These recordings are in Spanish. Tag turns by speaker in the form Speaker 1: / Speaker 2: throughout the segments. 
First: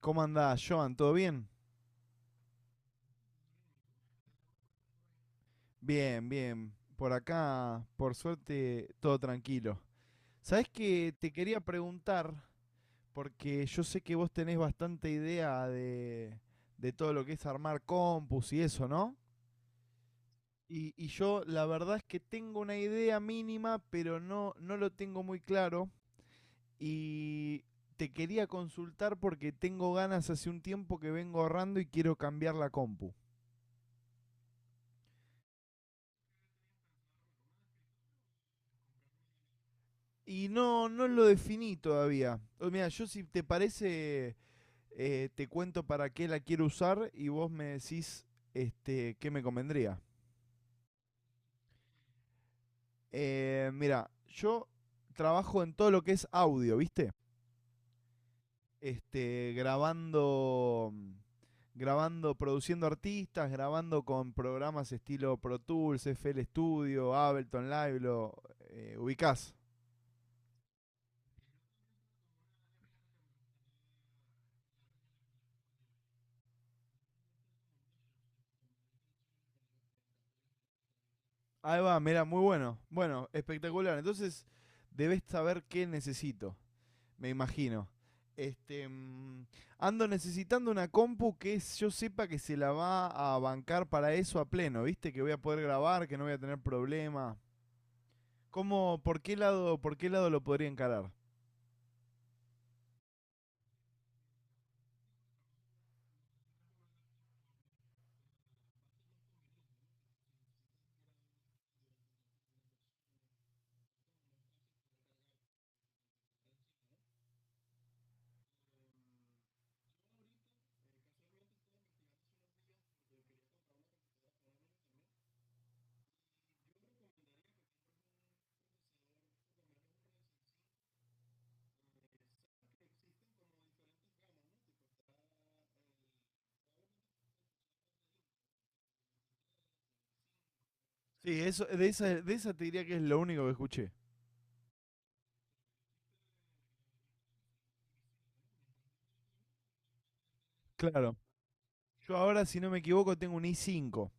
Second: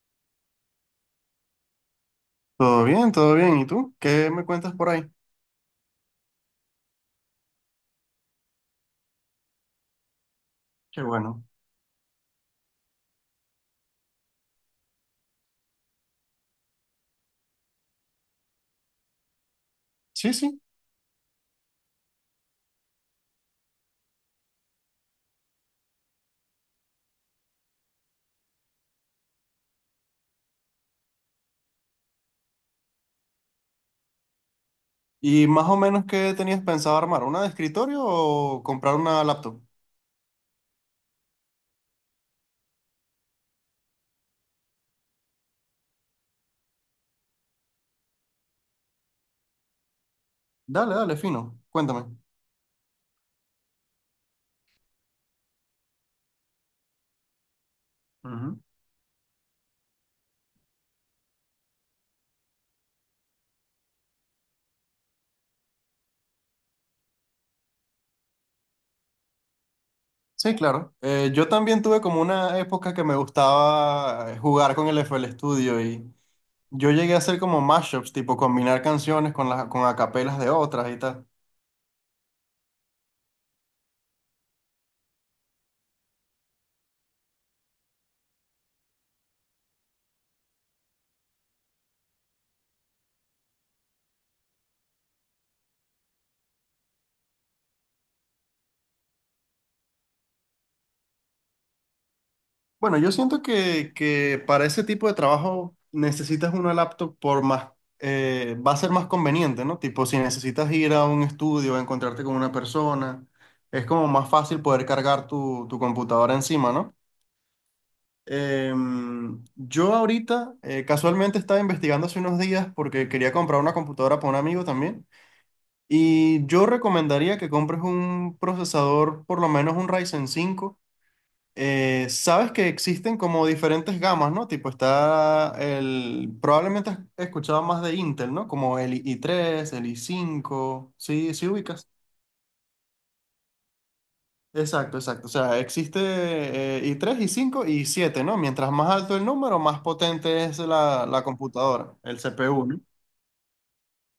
Speaker 1: ¿Cómo andás, Joan? ¿Todo bien?
Speaker 2: Todo bien, todo bien. ¿Y tú? ¿Qué me cuentas por ahí?
Speaker 1: Bien, bien. Por acá, por suerte, todo tranquilo. ¿Sabés
Speaker 2: Qué
Speaker 1: que te
Speaker 2: bueno.
Speaker 1: quería preguntar? Porque yo sé que vos tenés bastante idea de todo lo que es armar compus y eso, ¿no?
Speaker 2: Sí, sí.
Speaker 1: Y yo la verdad es que tengo una idea mínima, pero no lo tengo muy claro. Y te quería consultar porque tengo ganas hace un tiempo que vengo ahorrando y quiero cambiar la compu.
Speaker 2: ¿Y más o menos qué tenías pensado armar? ¿Una de escritorio o comprar una laptop?
Speaker 1: Y no lo definí todavía. O, mira, yo si te parece, te cuento para qué la quiero usar y vos me decís este, qué me convendría.
Speaker 2: Dale, dale, fino. Cuéntame.
Speaker 1: Mira, yo trabajo en todo lo que es audio, ¿viste?
Speaker 2: Ujú.
Speaker 1: Este, grabando, produciendo artistas, grabando con programas estilo Pro Tools, FL Studio, Ableton Live, lo ubicás.
Speaker 2: Sí, claro. Yo también tuve como una época que me gustaba jugar con el F. L. Studio y yo llegué a hacer como mashups, tipo combinar canciones con las con acapelas de otras y tal.
Speaker 1: Ahí va, mira, muy bueno. Bueno, espectacular. Entonces, debes saber qué necesito, me imagino. Este, ando necesitando una compu que yo sepa que se la va a bancar para eso a pleno, ¿viste? Que voy a poder grabar, que no voy a tener problema. ¿Cómo, por qué lado lo podría encarar?
Speaker 2: Bueno, yo siento que para ese tipo de trabajo necesitas una laptop por más, va a ser más conveniente, ¿no? Tipo, si necesitas ir a un estudio, encontrarte con una persona, es como más fácil poder cargar tu computadora encima, ¿no? Yo ahorita casualmente estaba investigando hace unos días porque quería comprar una computadora para un amigo también y yo recomendaría que compres un procesador, por lo menos un Ryzen cinco. Sabes que existen como diferentes gamas, ¿no? Tipo, probablemente has escuchado más de Intel, ¿no? Como el i3, el i5, sí,
Speaker 1: Sí,
Speaker 2: sí
Speaker 1: eso, de
Speaker 2: ubicas.
Speaker 1: esa, de esa te diría que es lo único que escuché.
Speaker 2: Exacto, exacto. O sea, existe i3, i5 y i7, ¿no? Mientras más alto el número, más potente es la,
Speaker 1: Claro.
Speaker 2: la computadora,
Speaker 1: Yo
Speaker 2: el
Speaker 1: ahora, si
Speaker 2: CPU,
Speaker 1: no me
Speaker 2: ¿no?
Speaker 1: equivoco, tengo un i5.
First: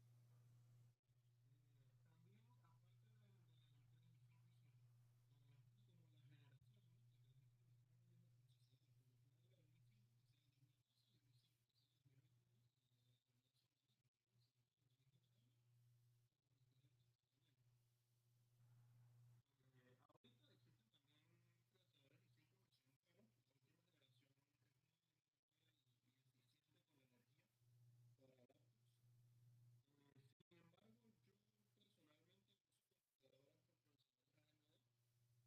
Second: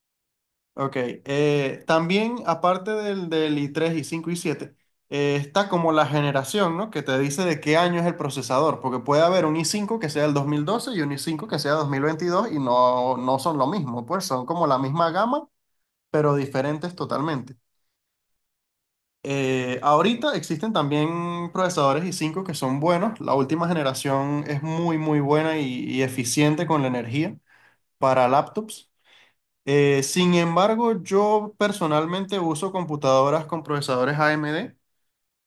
Speaker 2: Ok, también aparte del i tres i cinco i siete está como la generación, ¿no? Que te dice de qué año es el procesador, porque puede haber un i cinco que sea el 2012 y un i cinco que sea 2022 y no son lo mismo, pues son como la misma gama, pero diferentes totalmente. Ahorita existen también procesadores i cinco que son buenos, la última generación es muy, muy buena y eficiente con la energía para laptops. Sin embargo, yo personalmente uso computadoras con procesadores AMD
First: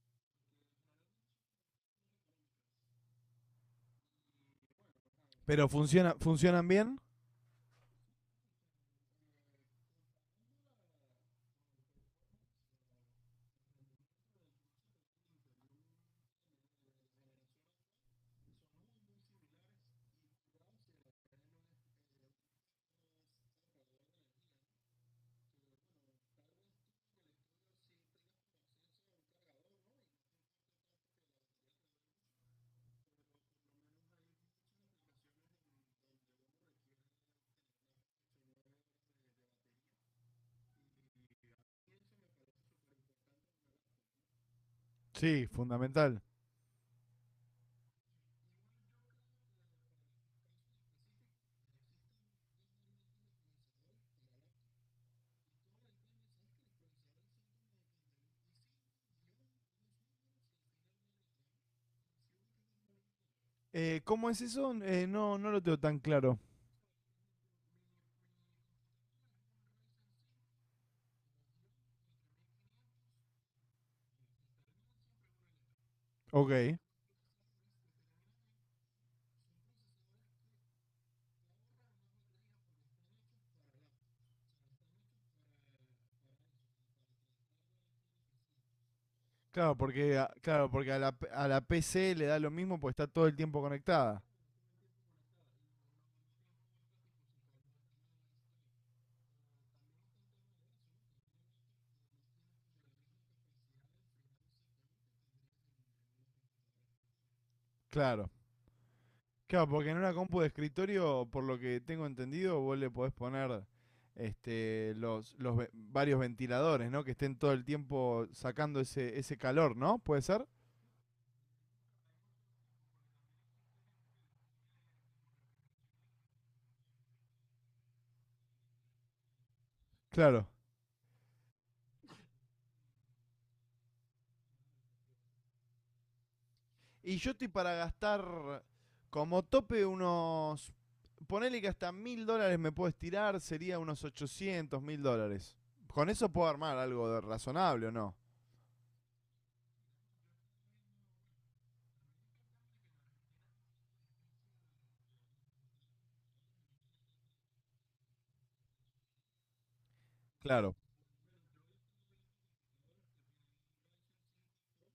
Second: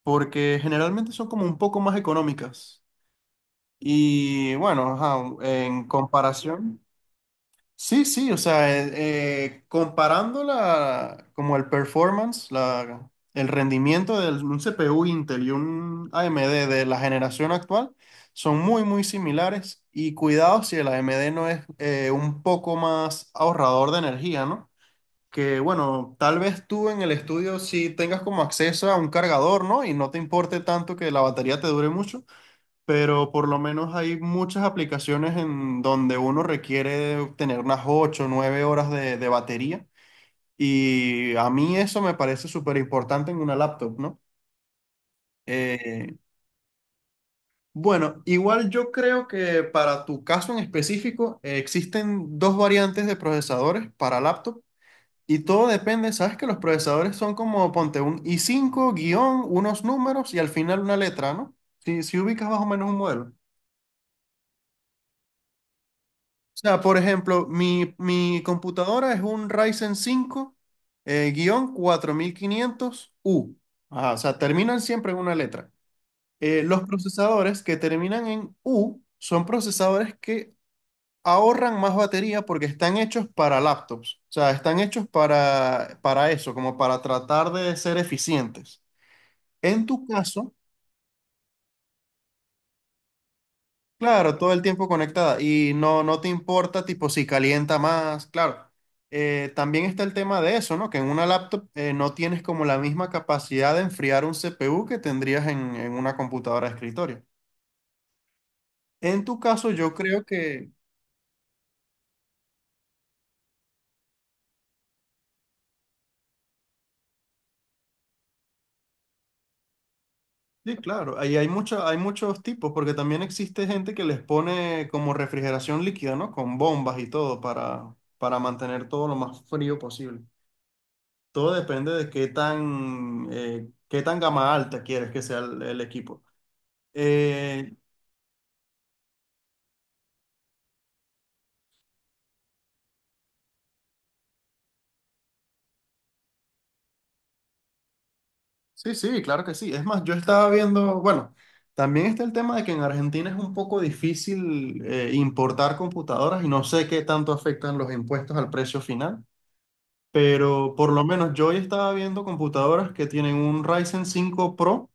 Speaker 2: porque generalmente son como un poco más económicas. Y bueno, ajá,
Speaker 1: Pero
Speaker 2: en
Speaker 1: funciona, ¿funcionan
Speaker 2: comparación,
Speaker 1: bien?
Speaker 2: sí, sí, o sea, comparando como el performance, el rendimiento de un CPU Intel y un AMD de la generación actual, son muy, muy similares. Y cuidado si el AMD no es un poco más ahorrador de energía, ¿no? Que bueno, tal vez tú en el estudio sí tengas como acceso a un cargador, ¿no? Y no te importe tanto que la batería te dure mucho, pero por lo menos hay muchas aplicaciones en donde uno requiere tener unas 8 o 9 horas de batería. Y a mí eso me parece súper importante en una laptop, ¿no?
Speaker 1: Sí,
Speaker 2: Eh,
Speaker 1: fundamental.
Speaker 2: bueno, igual yo creo que para tu caso en específico existen dos variantes de procesadores para laptop. Y todo depende, sabes que los procesadores son como, ponte un i cinco guión, unos números y al final una letra, ¿no? Si, si ubicas más o menos un modelo.
Speaker 1: ¿Cómo es eso? No, no lo tengo tan claro.
Speaker 2: O sea, por ejemplo, mi computadora es un Ryzen 5 guión 4500 u. Ajá, o sea, terminan siempre en una letra. Eh,
Speaker 1: Ok.
Speaker 2: los procesadores que terminan en U son procesadores que ahorran más batería porque están hechos para laptops. O sea, están hechos para eso, como para tratar de ser eficientes.
Speaker 1: Claro,
Speaker 2: En tu
Speaker 1: porque, a-
Speaker 2: caso,
Speaker 1: claro, porque a, la, a la PC le da lo mismo porque está todo el tiempo conectada.
Speaker 2: claro, todo el tiempo conectada y no te importa tipo si calienta más, claro. También está el tema de eso, ¿no? Que en una laptop no tienes como la misma capacidad de enfriar un CPU que tendrías en una computadora de escritorio.
Speaker 1: Claro.
Speaker 2: En tu
Speaker 1: Claro,
Speaker 2: caso,
Speaker 1: porque
Speaker 2: yo
Speaker 1: en una
Speaker 2: creo
Speaker 1: compu de
Speaker 2: que,
Speaker 1: escritorio, por lo que tengo entendido, vos le podés poner este, los varios ventiladores, ¿no? Que estén todo el tiempo sacando ese calor, ¿no? ¿Puede ser?
Speaker 2: sí, claro, ahí hay hay muchos tipos, porque también existe gente que les pone como refrigeración líquida, ¿no? Con bombas y todo para mantener todo lo más frío posible.
Speaker 1: Claro.
Speaker 2: Todo depende de qué tan gama alta quieres que sea el equipo.
Speaker 1: Y yo estoy para
Speaker 2: Eh,
Speaker 1: gastar como tope unos... Ponele que hasta $1000 me puedo estirar, sería unos $800000. Con eso puedo armar algo de- razonable o no.
Speaker 2: sí, sí, claro que sí. Es más, yo estaba viendo, bueno, también está el tema de que en Argentina es un poco difícil importar computadoras y no sé qué tanto afectan los impuestos al precio final, pero
Speaker 1: Claro.
Speaker 2: por lo menos yo hoy estaba viendo computadoras que tienen un Ryzen cinco Pro.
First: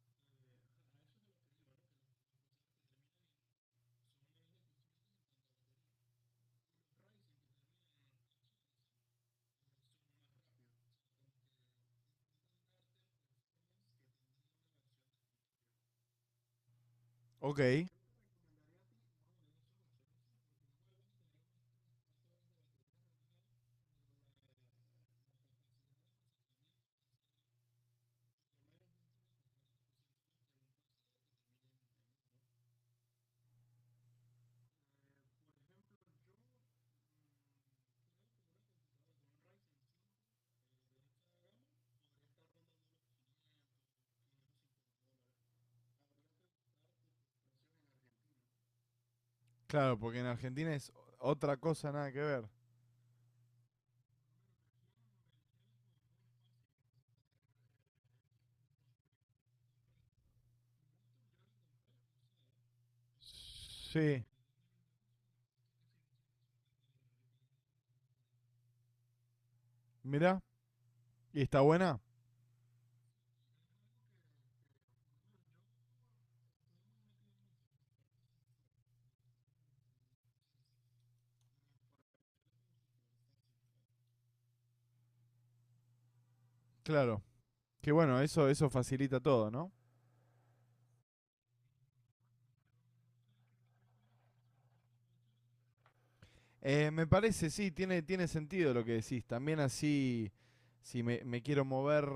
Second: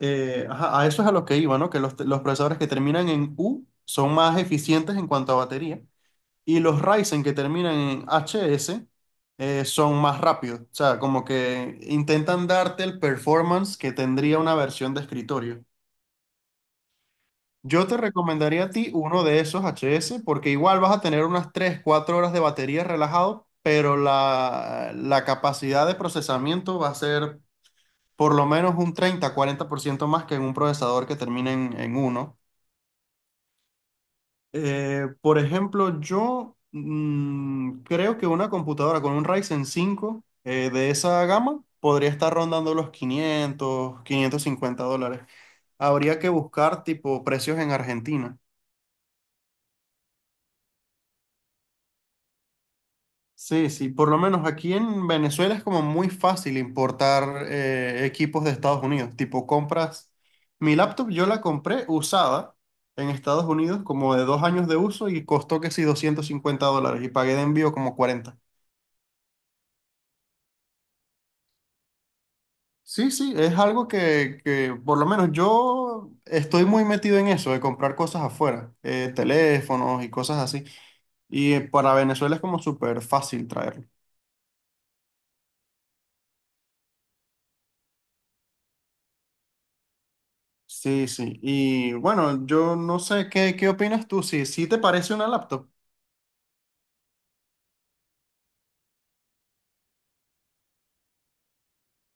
Speaker 2: Ajá, a eso es a lo que iba, ¿no? Que los procesadores que terminan en U son más eficientes en cuanto a batería. Y los Ryzen que terminan en HS son más rápidos. O sea, como que intentan darte el performance que tendría una versión de escritorio.
Speaker 1: Ok,
Speaker 2: Yo te recomendaría a ti uno de esos HS porque igual vas a tener unas 3, 4 horas de batería relajado, pero la capacidad de procesamiento va a ser por lo menos un 30, 40% más que en un procesador que termine en 1. Por ejemplo, yo creo que una computadora con un Ryzen cinco de esa gama podría estar rondando los 500, $550. Habría que buscar tipo precios en Argentina.
Speaker 1: claro, porque en Argentina es otra cosa, nada que ver.
Speaker 2: Sí, sí, por lo menos aquí en Venezuela es como muy fácil importar equipos de Estados Unidos. Tipo, compras mi laptop, yo la compré usada en Estados Unidos como de
Speaker 1: Sí,
Speaker 2: 2 años de uso y costó que sí $250 y pagué de envío como 40.
Speaker 1: mirá, ¿y está buena?
Speaker 2: Sí, sí, es algo que por lo menos yo estoy muy metido en eso, de comprar cosas afuera, teléfonos y cosas así. Y para Venezuela es como súper fácil traerlo.
Speaker 1: Claro, que bueno, eso facilita todo, ¿no?
Speaker 2: Sí, sí. Y bueno, yo no sé, ¿qué opinas tú? Si, si te parece una laptop.
Speaker 1: Me parece, sí, tiene, tiene sentido lo que decís. También así, si me quiero mover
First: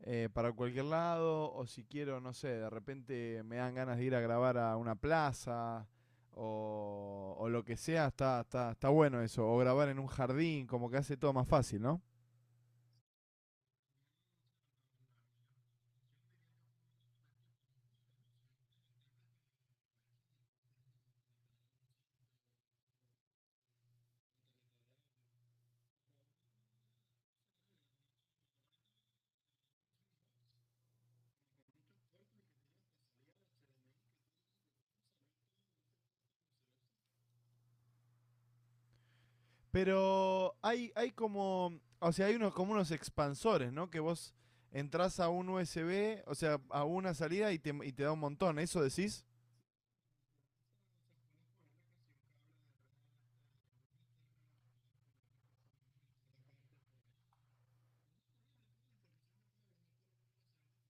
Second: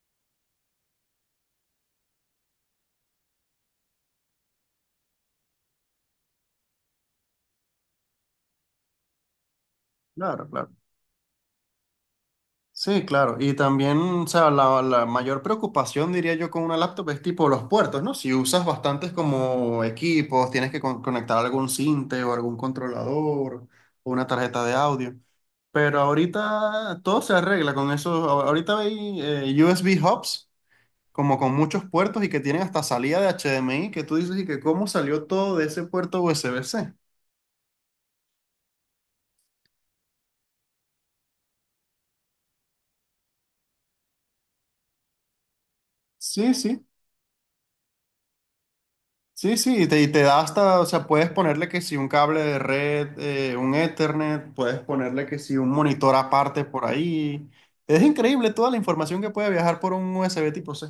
Speaker 1: para cualquier lado, o si quiero, no sé, de repente me dan ganas de ir a grabar a una plaza, o lo que sea, está bueno eso. O grabar en un
Speaker 2: Claro,
Speaker 1: jardín,
Speaker 2: claro.
Speaker 1: como que hace todo más fácil, ¿no?
Speaker 2: Sí, claro. Y también, o sea, la mayor preocupación, diría yo, con una laptop es tipo los puertos, ¿no? Si usas bastantes como equipos, tienes que conectar algún sinte o algún controlador o una tarjeta de audio. Pero ahorita todo se arregla con eso. Ahorita hay USB hubs, como con muchos puertos y que tienen hasta salida de HDMI, que tú dices y que cómo salió todo de ese puerto USB-C.
Speaker 1: Pero hay como, o sea, hay unos, como unos expansores, ¿no? Que vos entras a un USB, o
Speaker 2: Sí,
Speaker 1: sea, a
Speaker 2: sí.
Speaker 1: una salida y te da un montón. ¿Eso decís?
Speaker 2: Sí, sí, y te da hasta, o sea, puedes ponerle que si un cable de red, un Ethernet, puedes ponerle que si un monitor aparte por ahí. Es increíble toda la información que puede viajar por un USB tipo C.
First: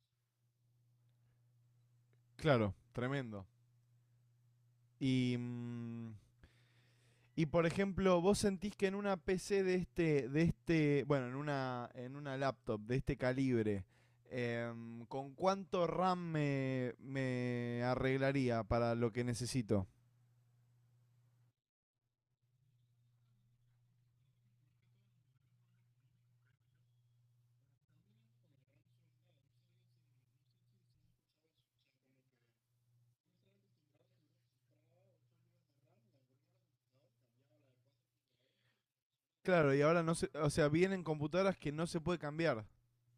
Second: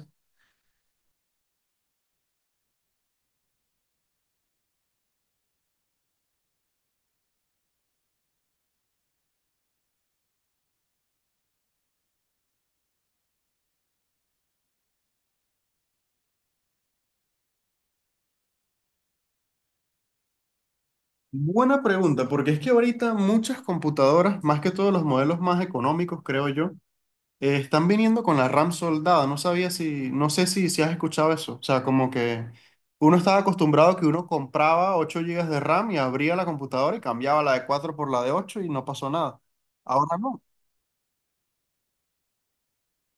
Speaker 1: Claro, tremendo. Y, y por ejemplo, vos sentís que en una PC de este, bueno, en una laptop de este calibre, ¿con cuánto RAM me, me arreglaría para lo que necesito?
Speaker 2: Buena pregunta, porque es que ahorita muchas computadoras, más que todos los modelos más económicos, creo yo, están viniendo con la RAM soldada, no sabía si, no sé si, si has escuchado eso. O sea, como que uno estaba acostumbrado a que uno compraba 8 gigas de RAM y abría la computadora y cambiaba la de 4 por la de 8 y no pasó nada.
Speaker 1: Claro, y ahora no
Speaker 2: Ahora
Speaker 1: se,
Speaker 2: no.
Speaker 1: o sea, vienen computadoras que no se puede cambiar.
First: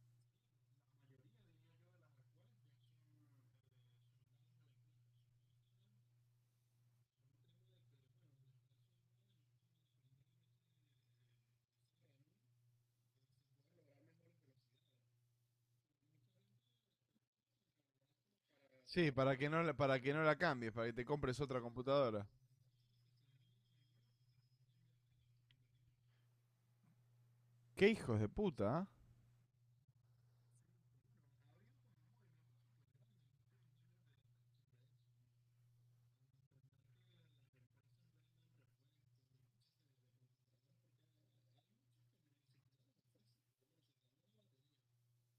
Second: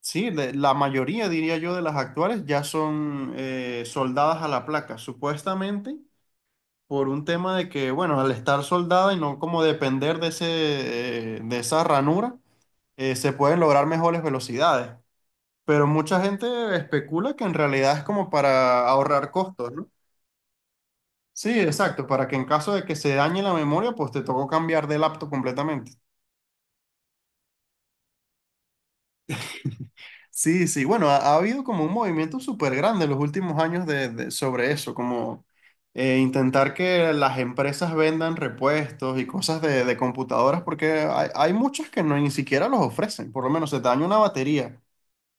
Speaker 2: Sí, la mayoría, diría yo, de las actuales ya son soldadas a la placa, supuestamente por un tema de que, bueno, al estar soldada y no como depender de de esa ranura, se pueden lograr mejores velocidades. Pero mucha gente especula que en realidad es como para
Speaker 1: Sí,
Speaker 2: ahorrar
Speaker 1: para que no,
Speaker 2: costos,
Speaker 1: la-
Speaker 2: ¿no?
Speaker 1: para que no la cambies, para que te compres
Speaker 2: Sí,
Speaker 1: otra
Speaker 2: exacto,
Speaker 1: computadora.
Speaker 2: para que en caso de que se dañe la memoria, pues te tocó cambiar de laptop completamente.
Speaker 1: Qué hijos de puta, ¿ah?
Speaker 2: Sí, sí, bueno, ha habido como un movimiento súper grande en los últimos años sobre eso, como intentar que las empresas vendan repuestos y cosas de computadoras, porque hay muchas que no, ni siquiera los ofrecen, por lo menos se te daña una batería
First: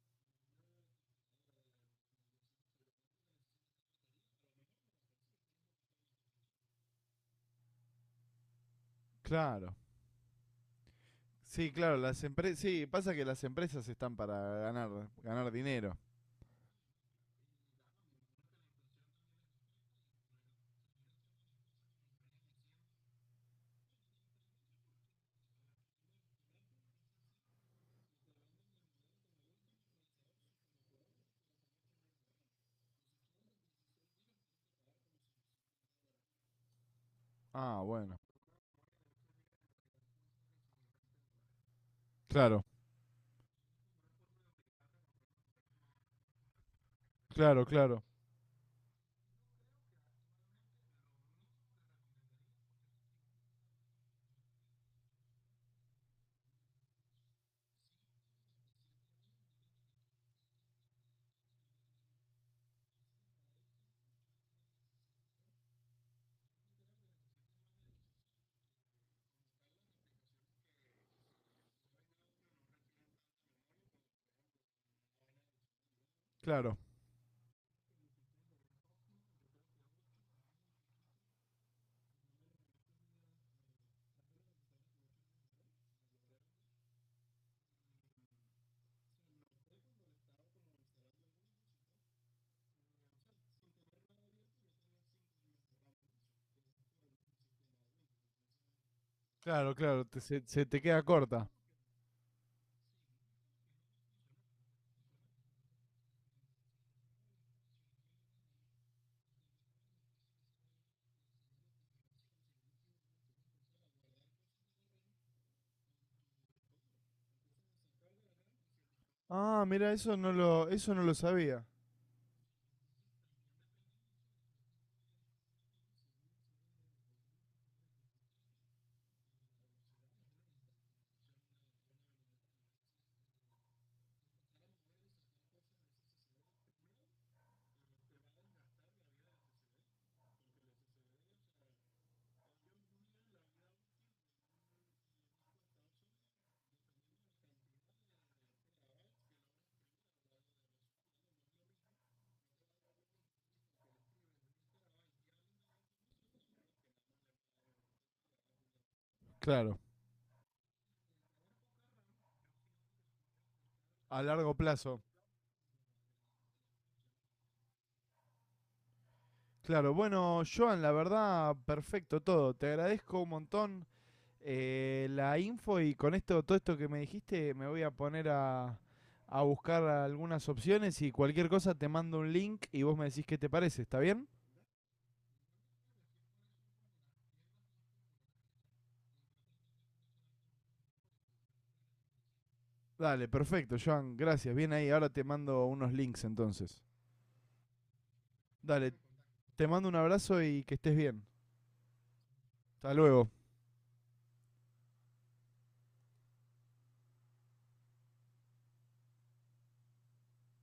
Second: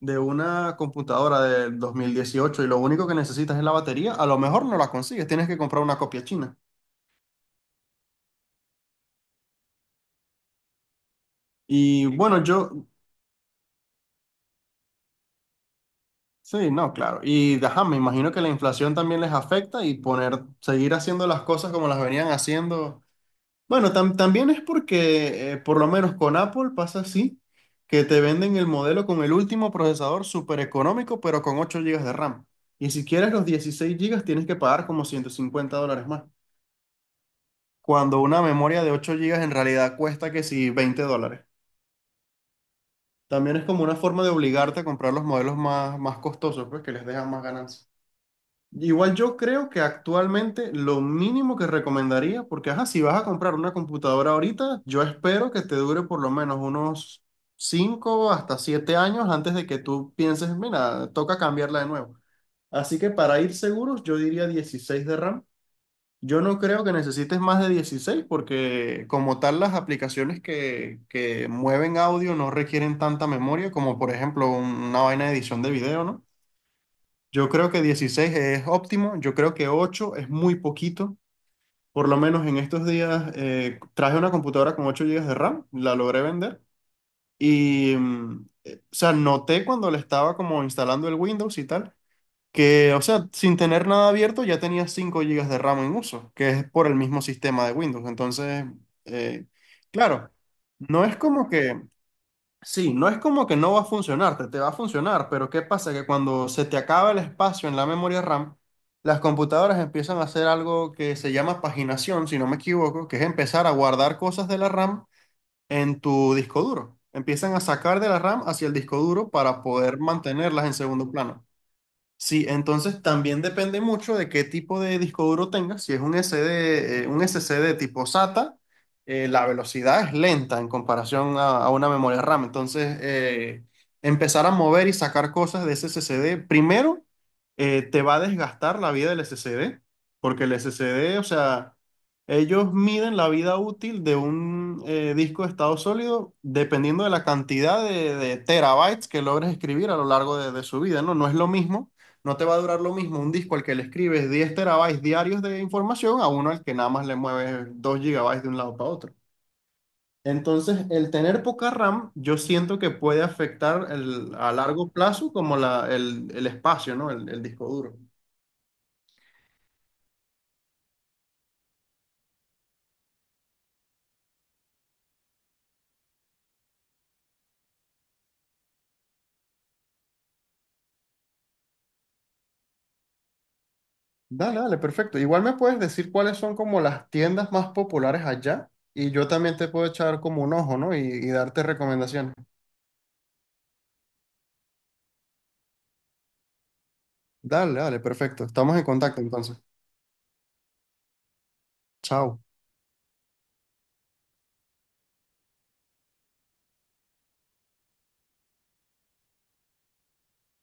Speaker 2: de una computadora del 2018 y lo único que necesitas es la batería, a lo mejor no la consigues, tienes que comprar una copia china.
Speaker 1: Claro. Sí, claro,
Speaker 2: Y sí,
Speaker 1: las
Speaker 2: bueno,
Speaker 1: empresas,
Speaker 2: claro.
Speaker 1: sí,
Speaker 2: Yo,
Speaker 1: pasa que las empresas están para ganar, ganar dinero.
Speaker 2: sí, no, claro. Y ajá, me imagino que la inflación también les afecta y seguir haciendo las cosas como las venían haciendo. Bueno, también es porque, por lo menos con Apple pasa así, que te venden el modelo con el último procesador súper económico, pero con 8 gigas de RAM. Y si quieres los 16 gigas tienes que pagar como $150 más.
Speaker 1: Ah, bueno.
Speaker 2: Cuando una memoria de 8 gigas en realidad cuesta que si $20.
Speaker 1: Claro.
Speaker 2: También es como una forma de obligarte a comprar los modelos más, más costosos, pues que les dejan más
Speaker 1: Claro,
Speaker 2: ganancia.
Speaker 1: claro,
Speaker 2: Igual yo creo que actualmente lo mínimo que recomendaría, porque ajá, si vas a comprar una computadora ahorita, yo espero que te dure por lo menos unos 5 hasta 7 años antes de que tú pienses, mira, toca cambiarla de nuevo. Así que para ir seguros, yo diría 16 de RAM. Yo no creo que necesites más de 16 porque como tal las aplicaciones que mueven audio no requieren tanta memoria como por ejemplo una vaina de edición de video, ¿no?
Speaker 1: claro,
Speaker 2: Yo creo que 16 es óptimo, yo creo que 8 es muy poquito, por lo menos en estos días traje una computadora con 8 gigas de RAM, la logré vender y, o sea, noté cuando le estaba como instalando el Windows y tal que, o sea, sin tener nada abierto ya tenía 5 gigas de RAM en uso, que es por el mismo sistema de Windows. Entonces, eh,
Speaker 1: claro, te-
Speaker 2: claro,
Speaker 1: se te queda
Speaker 2: no es como
Speaker 1: corta.
Speaker 2: que, sí, no es como que no va a funcionar, te va a funcionar, pero ¿qué pasa? Que cuando se te acaba el espacio en la memoria RAM, las computadoras empiezan a hacer algo que se llama paginación, si no me equivoco, que es empezar a guardar cosas de la RAM en tu disco duro. Empiezan a sacar de la RAM hacia el disco duro para
Speaker 1: Ah, mira,
Speaker 2: poder mantenerlas en
Speaker 1: eso no
Speaker 2: segundo
Speaker 1: lo
Speaker 2: plano.
Speaker 1: sabía.
Speaker 2: Sí, entonces también depende mucho de qué tipo de disco duro tengas. Si es un SSD tipo SATA, la velocidad es lenta en comparación a una memoria RAM. Entonces, empezar a mover y sacar cosas de ese SSD, primero, te va a desgastar la vida del SSD, porque el SSD, o sea, ellos miden la vida útil de un disco de estado sólido dependiendo de la cantidad de terabytes que logres escribir a lo largo de su vida, ¿no? No es lo mismo, no te va a durar lo mismo un disco al que le escribes 10 terabytes diarios de información a uno al que nada más le mueves 2 gigabytes de un lado para otro.
Speaker 1: Claro,
Speaker 2: Entonces, el tener poca RAM, yo siento que puede afectar
Speaker 1: a
Speaker 2: a
Speaker 1: largo
Speaker 2: largo
Speaker 1: plazo.
Speaker 2: plazo como el espacio, ¿no? El disco duro.
Speaker 1: Claro, bueno, Joan, la verdad, perfecto todo. Te agradezco un montón la info y con esto, todo esto que me dijiste, me voy a poner a buscar algunas opciones y cualquier cosa te mando un link y vos me decís qué te parece, ¿está bien?
Speaker 2: Dale, dale, perfecto. Igual me puedes decir cuáles son como las tiendas más populares allá y yo también te puedo echar como un ojo, ¿no? Y darte recomendaciones.
Speaker 1: Dale, perfecto, Joan, gracias. Bien ahí, ahora te mando unos links entonces.
Speaker 2: Dale, dale, perfecto. Estamos en
Speaker 1: Dale,
Speaker 2: contacto entonces.
Speaker 1: te mando un abrazo y que estés bien.
Speaker 2: Chao.
Speaker 1: Hasta luego.